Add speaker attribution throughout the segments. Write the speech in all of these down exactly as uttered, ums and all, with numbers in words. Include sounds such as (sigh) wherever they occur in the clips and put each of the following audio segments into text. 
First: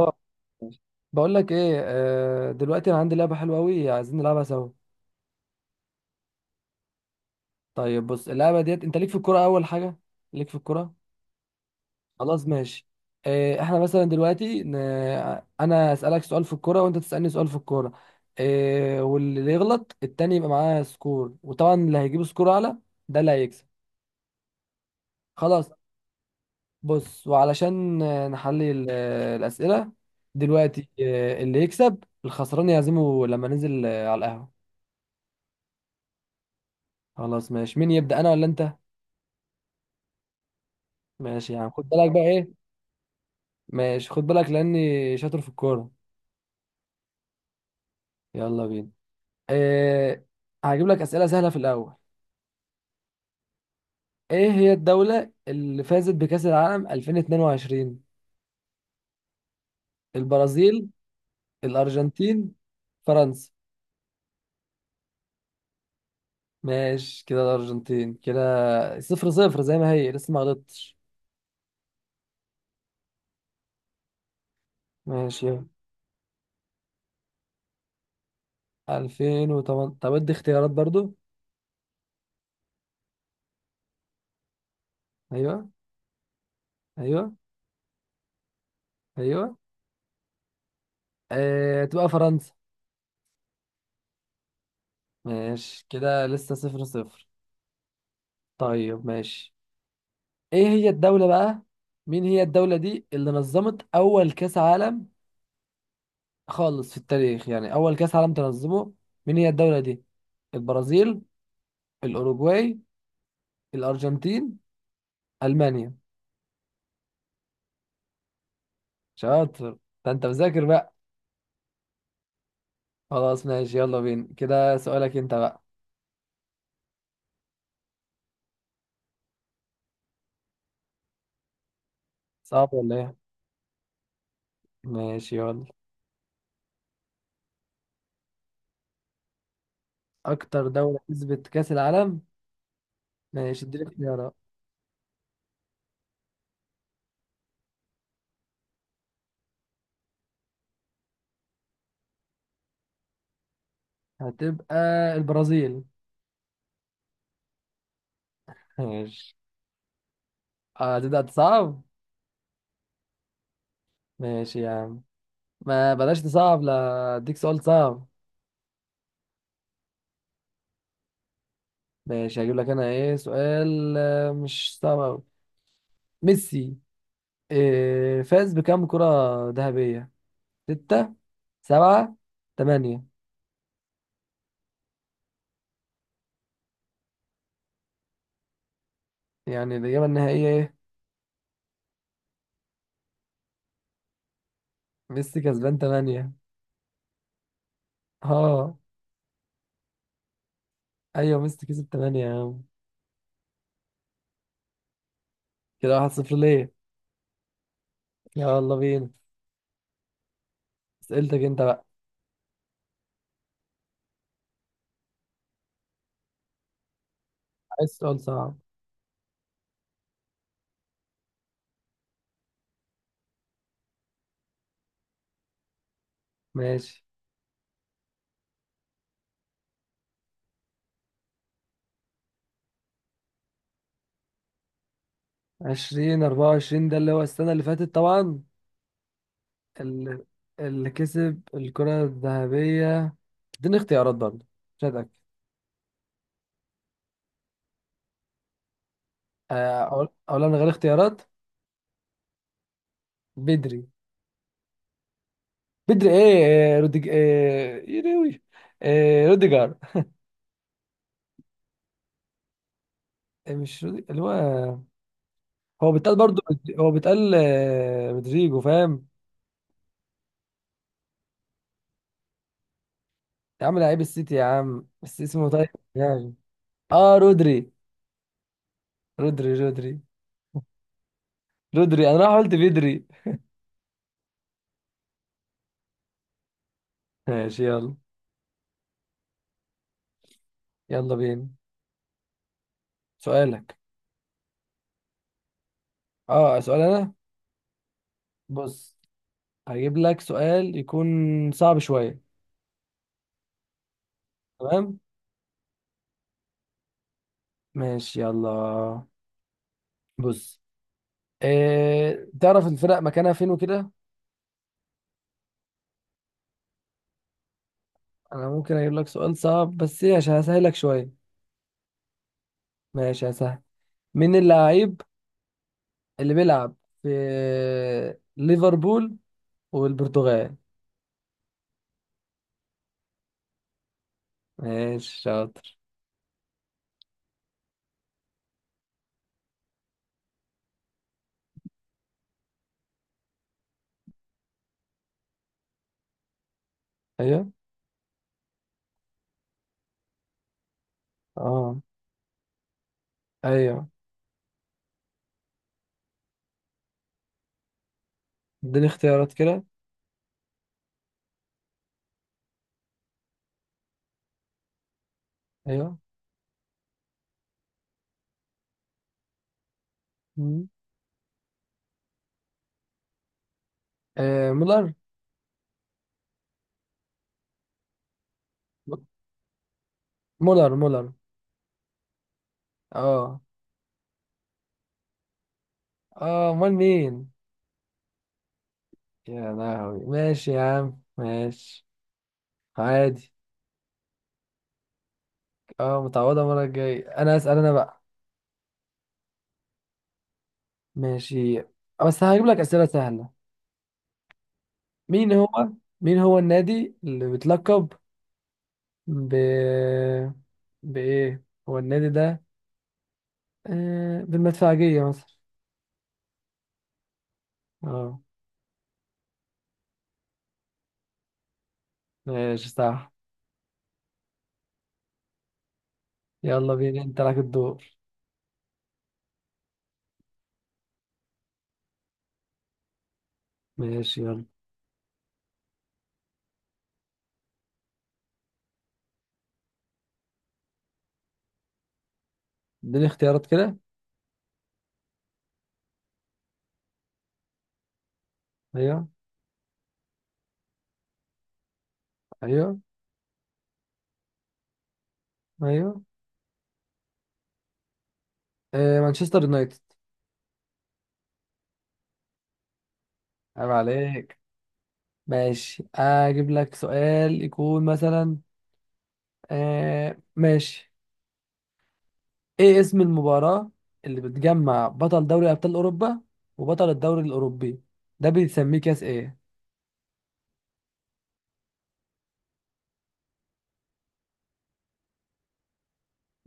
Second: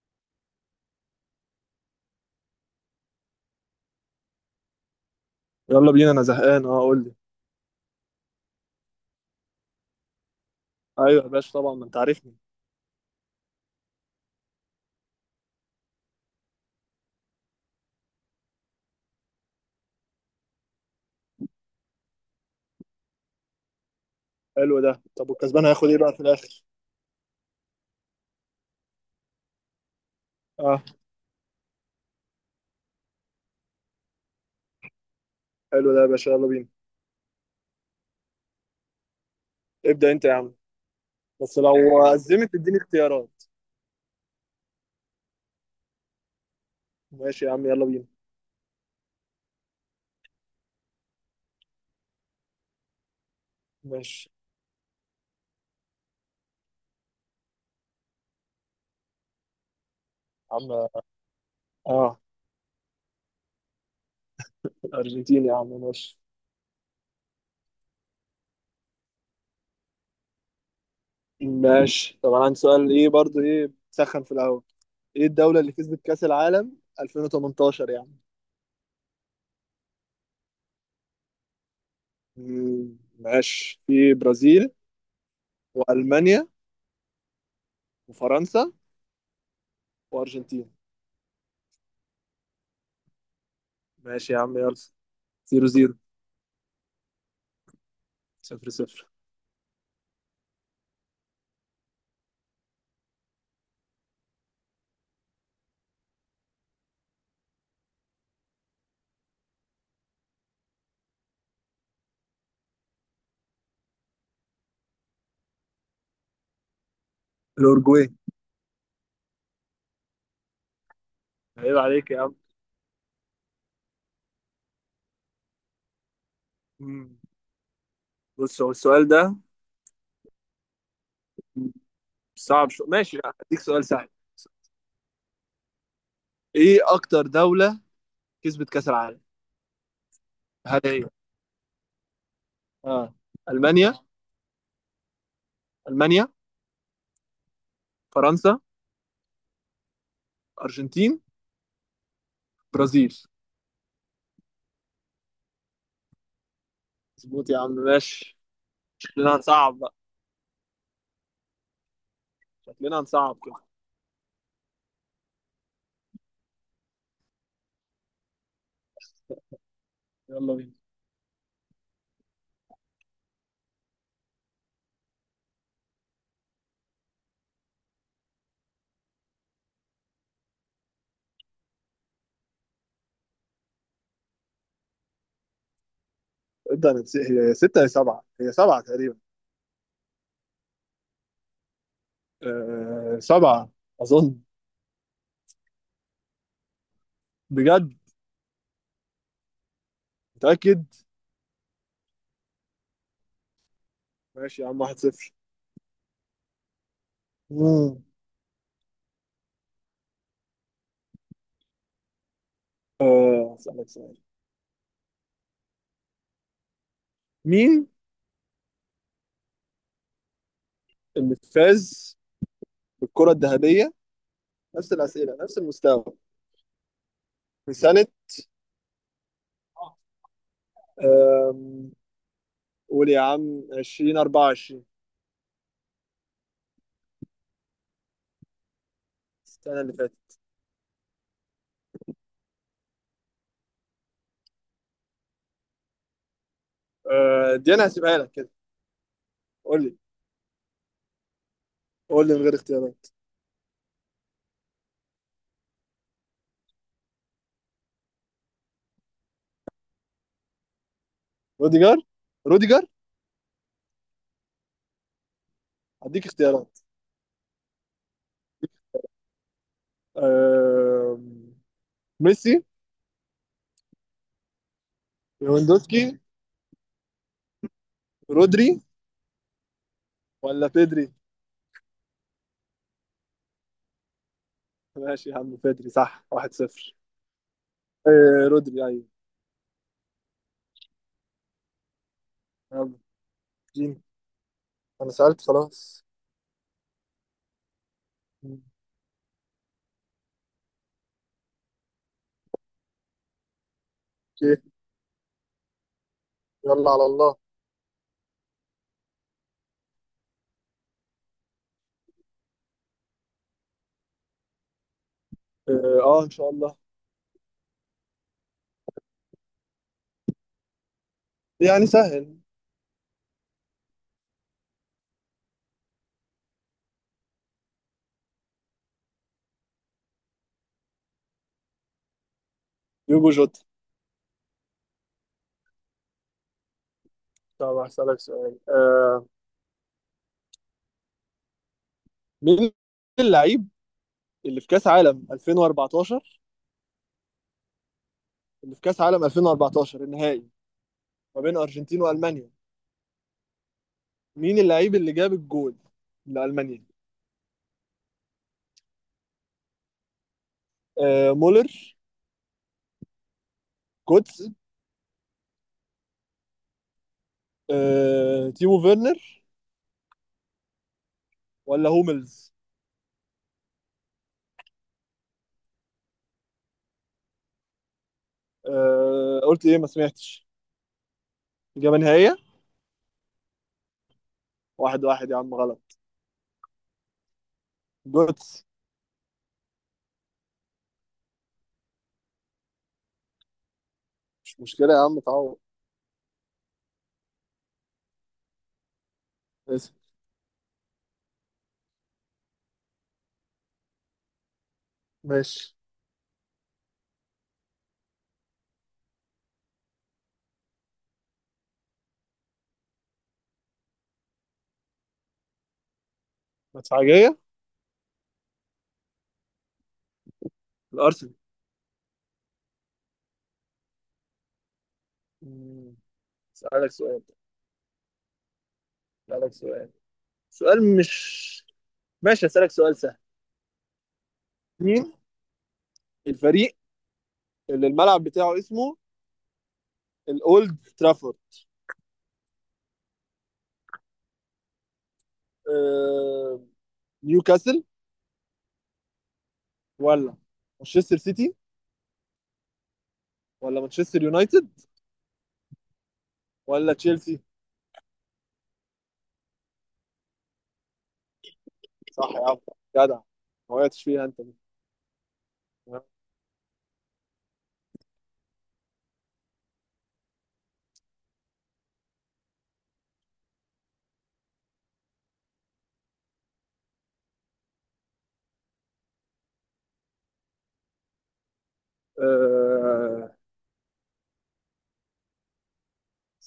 Speaker 1: آه، بقول لك ايه، آه، دلوقتي انا عندي لعبه حلوه قوي عايزين نلعبها سوا.
Speaker 2: يلا بينا، انا زهقان. اه، قول لي.
Speaker 1: طيب بص اللعبه ديت انت ليك في الكوره اول حاجه، ليك في الكوره.
Speaker 2: ايوه يا باشا، طبعا ما انت عارفني.
Speaker 1: خلاص ماشي. آه، احنا مثلا دلوقتي ن... انا اسالك سؤال في الكوره وانت تسالني سؤال في الكوره. آه، واللي يغلط التاني يبقى معاه سكور، وطبعا اللي هيجيب سكور اعلى ده اللي هيكسب.
Speaker 2: حلو ده. طب، والكسبان
Speaker 1: خلاص.
Speaker 2: هياخد ايه بقى في الاخر؟
Speaker 1: بص، وعلشان آه، نحلي ال- آه، الاسئله،
Speaker 2: اه،
Speaker 1: دلوقتي آه، اللي يكسب الخسران يعزمه لما ننزل آه، على القهوه.
Speaker 2: حلو ده يا باشا، يلا بينا.
Speaker 1: خلاص ماشي، مين يبدأ انا ولا انت؟
Speaker 2: ابدأ انت يا عم.
Speaker 1: ماشي
Speaker 2: بس
Speaker 1: يا عم، خد
Speaker 2: لو
Speaker 1: بالك بقى. ايه،
Speaker 2: أزمت اديني اختيارات.
Speaker 1: ماشي، خد بالك لاني شاطر في الكورة.
Speaker 2: ماشي يا عم، يلا بينا.
Speaker 1: يلا بينا. إيه، هجيب لك أسئلة سهلة في الأول.
Speaker 2: ماشي
Speaker 1: ايه هي الدولة اللي فازت بكأس العالم ألفين واتنين وعشرين؟
Speaker 2: يا عم.
Speaker 1: البرازيل،
Speaker 2: اه،
Speaker 1: الأرجنتين، فرنسا.
Speaker 2: الارجنتين يا عم، ماشي.
Speaker 1: ماشي كده، الأرجنتين كده. صفر صفر زي ما هي، لسه ما غلطتش.
Speaker 2: ماشي. طب انا عندي سؤال. ايه برضو، ايه سخن في الاول؟ ايه
Speaker 1: ماشي
Speaker 2: الدولة
Speaker 1: يلا.
Speaker 2: اللي كسبت كأس العالم ألفين وتمنتاشر يعني؟
Speaker 1: ألفين وتمانية؟ طب ادي اختيارات برضو.
Speaker 2: مم، ماشي، في برازيل،
Speaker 1: ايوه.
Speaker 2: وألمانيا،
Speaker 1: ايوه.
Speaker 2: وفرنسا،
Speaker 1: ايوه.
Speaker 2: وأرجنتين.
Speaker 1: إيه، تبقى فرنسا.
Speaker 2: ماشي يا عم يلا. صفر
Speaker 1: ماشي
Speaker 2: صفر.
Speaker 1: كده لسه صفر صفر.
Speaker 2: صفر
Speaker 1: طيب
Speaker 2: صفر.
Speaker 1: ماشي. ايه هي الدولة بقى، مين هي الدولة دي اللي نظمت اول كاس عالم خالص في التاريخ، يعني اول كاس عالم تنظمه؟ مين هي الدولة دي؟ البرازيل، الاوروجواي، الارجنتين، المانيا.
Speaker 2: الأورجواي.
Speaker 1: شاطر، ده انت مذاكر بقى.
Speaker 2: عيب عليك يا عم.
Speaker 1: خلاص ماشي، يلا بينا كده سؤالك انت بقى.
Speaker 2: مم. بص، هو السؤال ده
Speaker 1: صعب
Speaker 2: صعب شو؟
Speaker 1: ولا ايه؟
Speaker 2: ماشي، لا، هديك سؤال سهل.
Speaker 1: ماشي يلا.
Speaker 2: ايه اكتر دولة كسبت كأس العالم؟
Speaker 1: اكتر
Speaker 2: هل
Speaker 1: دولة
Speaker 2: هي...
Speaker 1: كسبت كاس العالم؟
Speaker 2: اه،
Speaker 1: ماشي اديني
Speaker 2: المانيا
Speaker 1: اختيارات.
Speaker 2: المانيا، فرنسا، ارجنتين، برازيل؟
Speaker 1: هتبقى البرازيل.
Speaker 2: مظبوط يا عم، ماشي.
Speaker 1: ماشي.
Speaker 2: شكلنا هنصعب بقى.
Speaker 1: هتبدأ تصعب.
Speaker 2: شكلنا هنصعب كده.
Speaker 1: ماشي يا عم، ما بلاش تصعب، لا اديك سؤال صعب.
Speaker 2: يلا بينا.
Speaker 1: ماشي، هجيب لك انا ايه سؤال آه، مش صعب أوي. ميسي إيه فاز بكام كرة ذهبية؟ ستة، سبعة، تمانية؟
Speaker 2: ابدا انا نسي- هي ستة، هي سبعة، هي سبعة تقريبا.
Speaker 1: يعني الإجابة النهائية ايه؟
Speaker 2: أه، سبعة. أظن.
Speaker 1: ميسي كسبان تمانية.
Speaker 2: بجد؟
Speaker 1: اه،
Speaker 2: متأكد؟
Speaker 1: ايوه ميسي كسب تمانية يا عم.
Speaker 2: ماشي يا عم، واحد صفر.
Speaker 1: كده واحد صفر ليه.
Speaker 2: مم.
Speaker 1: يلا بينا، اسئلتك انت بقى.
Speaker 2: أه، أسألك سؤال. مين
Speaker 1: عايز سؤال صعب.
Speaker 2: اللي فاز بالكرة الذهبية؟ نفس الأسئلة، نفس المستوى.
Speaker 1: ماشي.
Speaker 2: في سنة آم، قول يا عم، ألفين وأربعة وعشرين.
Speaker 1: عشرين أربعة وعشرين، ده اللي هو السنة اللي فاتت طبعا.
Speaker 2: السنة اللي
Speaker 1: ال-
Speaker 2: فاتت.
Speaker 1: اللي كسب الكرة الذهبية. اديني اختيارات برضه، مش هتأكد.
Speaker 2: آه، دي أنا هسيبها لك كده.
Speaker 1: آه،
Speaker 2: قول لي.
Speaker 1: أقول، أقول أنا من غير اختيارات.
Speaker 2: قول لي من غير اختيارات.
Speaker 1: بدري. بدري إيه، آه، روديج، إيه، يروي، إيه روديجر.
Speaker 2: روديجر. روديجر.
Speaker 1: إيه مش رودي... اللي هو، هو بيتقال
Speaker 2: هديك
Speaker 1: برضه،
Speaker 2: اختيارات.
Speaker 1: هو بيتقال آه، رودريجو، فاهم؟
Speaker 2: آم، ميسي،
Speaker 1: يا عم لعيب السيتي يا عم، بس اسمه طيب
Speaker 2: ليفاندوسكي،
Speaker 1: يعني. آه، رودري
Speaker 2: رودري،
Speaker 1: رودري رودري
Speaker 2: ولا بيدري؟
Speaker 1: رودري، أنا راح قلت بدري.
Speaker 2: ماشي يا عم، بيدري صح. واحد صفر.
Speaker 1: ماشي يلا.
Speaker 2: آه، رودري، أيوه.
Speaker 1: يلا بينا.
Speaker 2: يلا.
Speaker 1: سؤالك.
Speaker 2: جيم. أنا سألت خلاص.
Speaker 1: آه، سؤال أنا. بص، هجيب لك سؤال يكون صعب شوية.
Speaker 2: أوكي.
Speaker 1: تمام،
Speaker 2: يلا على الله.
Speaker 1: ماشي يلا. بص، إيه تعرف الفرق مكانها فين وكده؟
Speaker 2: اه، آه، ان شاء الله.
Speaker 1: انا ممكن اجيب لك سؤال صعب بس ايه، عشان هسهلك شوية.
Speaker 2: يعني سهل.
Speaker 1: ماشي هسهل. مين اللاعب اللي بيلعب في ليفربول والبرتغال؟
Speaker 2: يوجو جوتا.
Speaker 1: ماشي شاطر.
Speaker 2: طب هسألك سؤال آه مين اللعيب اللي في كأس عالم ألفين وأربعتاشر
Speaker 1: ايوه.
Speaker 2: اللي في كأس عالم ألفين وأربعتاشر، النهائي، ما بين
Speaker 1: اه.
Speaker 2: أرجنتين وألمانيا.
Speaker 1: ايوه.
Speaker 2: مين اللعيب اللي جاب الجول لألمانيا؟
Speaker 1: اديني اختيارات كده.
Speaker 2: آه مولر، كوتس،
Speaker 1: ايوه.
Speaker 2: آه تيمو فيرنر،
Speaker 1: مم.
Speaker 2: ولا هوملز؟
Speaker 1: إيه مولر.
Speaker 2: آه قلت إيه؟ ما سمعتش.
Speaker 1: مولر مولر
Speaker 2: إجابة نهائية.
Speaker 1: اه.
Speaker 2: واحد واحد يا عم، غلط.
Speaker 1: اه، امال مين؟
Speaker 2: جوتس.
Speaker 1: يا لهوي، ماشي يا عم ماشي. عادي.
Speaker 2: مش مشكلة يا عم، تعوض.
Speaker 1: اه، متعوضة المرة الجاية انا اسأل انا بقى.
Speaker 2: اسف.
Speaker 1: ماشي، بس هجيب لك اسئلة سهلة. مين هو،
Speaker 2: ماشي.
Speaker 1: مين هو النادي اللي بيتلقب ب، بايه هو النادي ده آه... بالمدفعجية مثلا؟
Speaker 2: مدفعجية.
Speaker 1: اه
Speaker 2: الأرسنال.
Speaker 1: ماشي، صح.
Speaker 2: مم.
Speaker 1: يلا
Speaker 2: أسألك
Speaker 1: بينا، انت
Speaker 2: سؤال،
Speaker 1: لك الدور.
Speaker 2: اسالك سؤال سؤال مش ماشي، اسالك سؤال سهل.
Speaker 1: ماشي يلا.
Speaker 2: مين الفريق اللي الملعب بتاعه اسمه الاولد ترافورد؟
Speaker 1: اديني اختيارات كده.
Speaker 2: آه... نيوكاسل،
Speaker 1: ايوه.
Speaker 2: ولا مانشستر سيتي،
Speaker 1: ايوه.
Speaker 2: ولا مانشستر يونايتد،
Speaker 1: ايوه.
Speaker 2: ولا تشيلسي؟
Speaker 1: آه... مانشستر يونايتد.
Speaker 2: صح يا عم، جدع.
Speaker 1: عيب
Speaker 2: ما وقعتش فيها
Speaker 1: عليك.
Speaker 2: انت.
Speaker 1: ماشي، اجيب لك سؤال يكون مثلا، آه ماشي. ايه اسم المباراة اللي بتجمع بطل دوري ابطال اوروبا وبطل الدوري الاوروبي؟ ده بيتسميه كاس ايه؟
Speaker 2: آه...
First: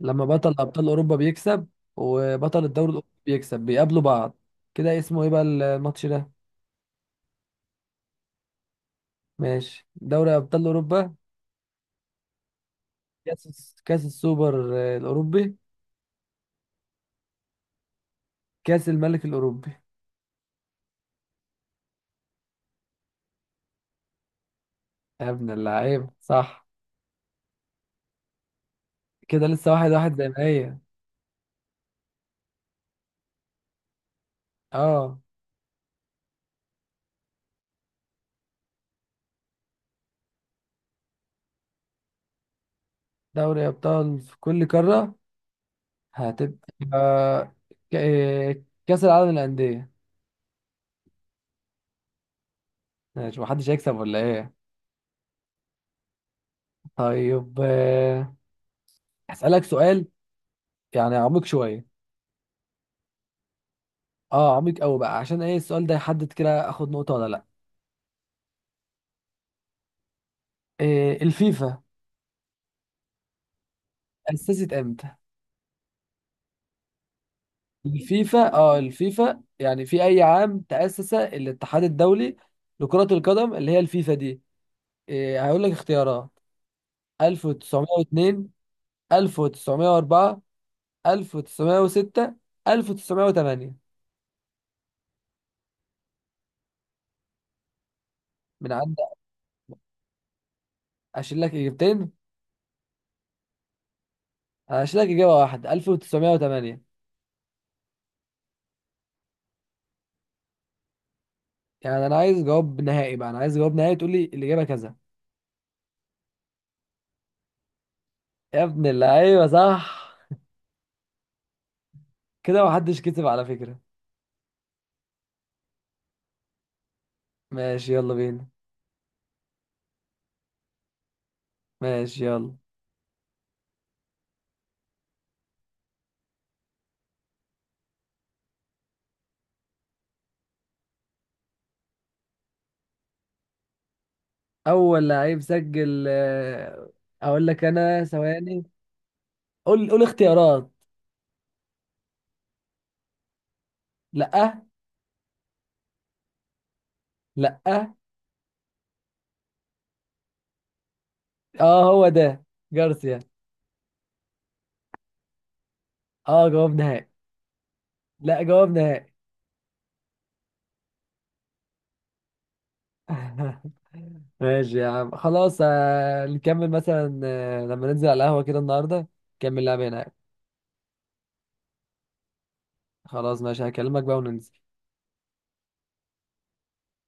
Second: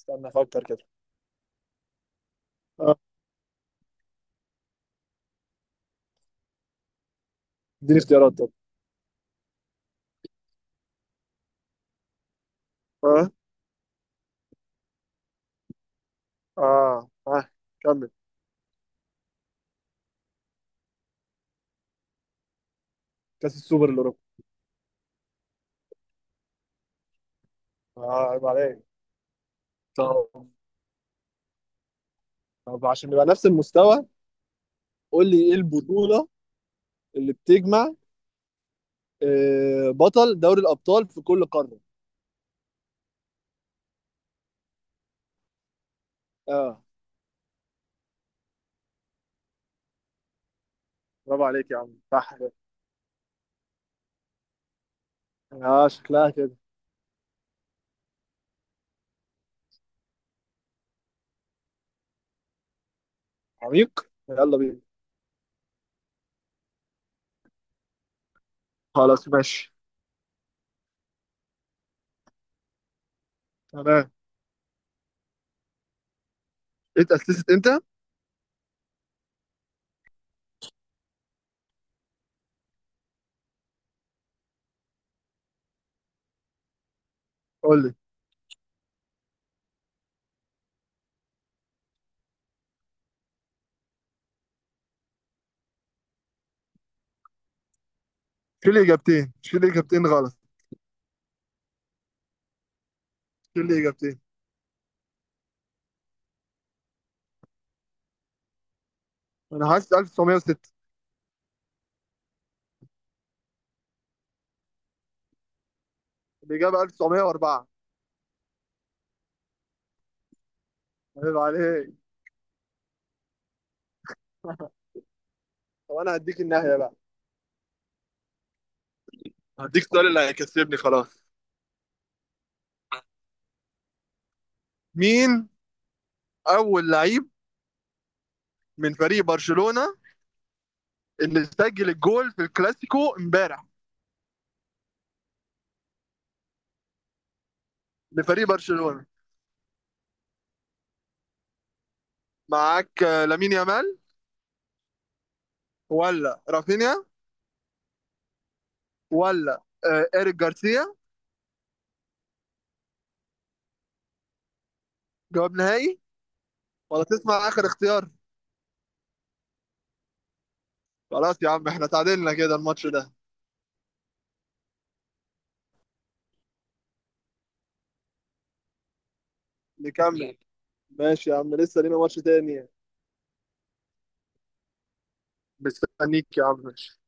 Speaker 1: لما بطل
Speaker 2: افكر كده.
Speaker 1: ابطال اوروبا بيكسب وبطل الدوري
Speaker 2: آه،
Speaker 1: الاوروبي بيكسب، بيقابلوا بعض، كده اسمه ايه بقى الماتش ده؟
Speaker 2: اديني اختيارات طب.
Speaker 1: ماشي، دوري ابطال اوروبا،
Speaker 2: اه،
Speaker 1: كاس كاس السوبر آه، الاوروبي،
Speaker 2: اه، اه، كمل.
Speaker 1: كاس الملك الاوروبي.
Speaker 2: كاس السوبر الاوروبي.
Speaker 1: يا ابن اللعيبة، صح.
Speaker 2: اه، عيب عليك.
Speaker 1: كده لسه واحد واحد
Speaker 2: طب،
Speaker 1: زي ما هي.
Speaker 2: طب، عشان نبقى نفس المستوى.
Speaker 1: اه،
Speaker 2: قول لي ايه البطولة اللي بتجمع آه، بطل دوري الابطال في كل قاره؟
Speaker 1: دوري أبطال في كل قارة. هتبقى
Speaker 2: اه،
Speaker 1: ك- آه، كأس العالم للأندية.
Speaker 2: برافو عليك يا عم، صح كده.
Speaker 1: ماشي، محدش هيكسب ولا إيه؟
Speaker 2: اه، شكلها كده.
Speaker 1: طيب، آه، هسألك سؤال يعني عميق شوية.
Speaker 2: عميق؟
Speaker 1: اه
Speaker 2: يلا بينا.
Speaker 1: عميق أوي بقى، عشان إيه السؤال ده يحدد كده آخد نقطة ولا لأ.
Speaker 2: خلاص ماشي.
Speaker 1: إيه الفيفا
Speaker 2: تمام.
Speaker 1: أسست إمتى؟
Speaker 2: اتأسست امتى؟
Speaker 1: الفيفا، اه، الفيفا يعني في أي عام تأسس الاتحاد الدولي لكرة القدم اللي هي الفيفا دي؟ إيه هقول لك اختيارات،
Speaker 2: قول لي.
Speaker 1: ألف وتسعمائة واثنين، ألف وتسعمائة وأربعة، ألف وتسعمائة وستة، ألف وتسعمائة وثمانية. من
Speaker 2: شيل
Speaker 1: عندك؟
Speaker 2: اجابتين، شيل اجابتين غلط.
Speaker 1: اشيل لك اجابتين.
Speaker 2: شيل اجابتين.
Speaker 1: هشيل لك اجابه واحده، ألف وتسعمائة وثمانية.
Speaker 2: انا حاسس ألف وتسعمية وستة.
Speaker 1: يعني انا عايز جواب نهائي بقى، انا عايز جواب نهائي تقول لي الاجابه كذا.
Speaker 2: الاجابه ألف وتسعمية وأربعة.
Speaker 1: يا ابن اللعيبه، صح.
Speaker 2: عيب عليك.
Speaker 1: كده محدش كتب على فكره.
Speaker 2: (laughs) طب انا هديك النهايه بقى.
Speaker 1: ماشي يلا بينا.
Speaker 2: هديك السؤال اللي هيكسبني خلاص.
Speaker 1: ماشي يلا.
Speaker 2: مين اول لعيب من فريق برشلونة اللي سجل الجول في الكلاسيكو امبارح
Speaker 1: اول لعيب سجل، آه، اقول لك انا
Speaker 2: لفريق
Speaker 1: ثواني.
Speaker 2: برشلونة؟
Speaker 1: قول قول اختيارات.
Speaker 2: معاك آه، لامين يامال،
Speaker 1: لا.
Speaker 2: ولا رافينيا،
Speaker 1: لا.
Speaker 2: ولا آه، إيريك جارسيا؟
Speaker 1: اه هو ده، جارسيا.
Speaker 2: جواب نهائي؟
Speaker 1: اه جواب
Speaker 2: ولا
Speaker 1: نهائي.
Speaker 2: تسمع آخر اختيار؟
Speaker 1: لا جواب نهائي.
Speaker 2: خلاص يا عم، احنا تعادلنا كده الماتش ده.
Speaker 1: (laughs) ماشي يا عم خلاص، آه، نكمل مثلا آه، لما ننزل على القهوة كده النهاردة، نكمل لعبة هناك.
Speaker 2: نكمل. ماشي يا عم، لسه لينا ماتش تاني.
Speaker 1: خلاص ماشي، هكلمك بقى وننزل
Speaker 2: مستنيك يا عم، ماشي.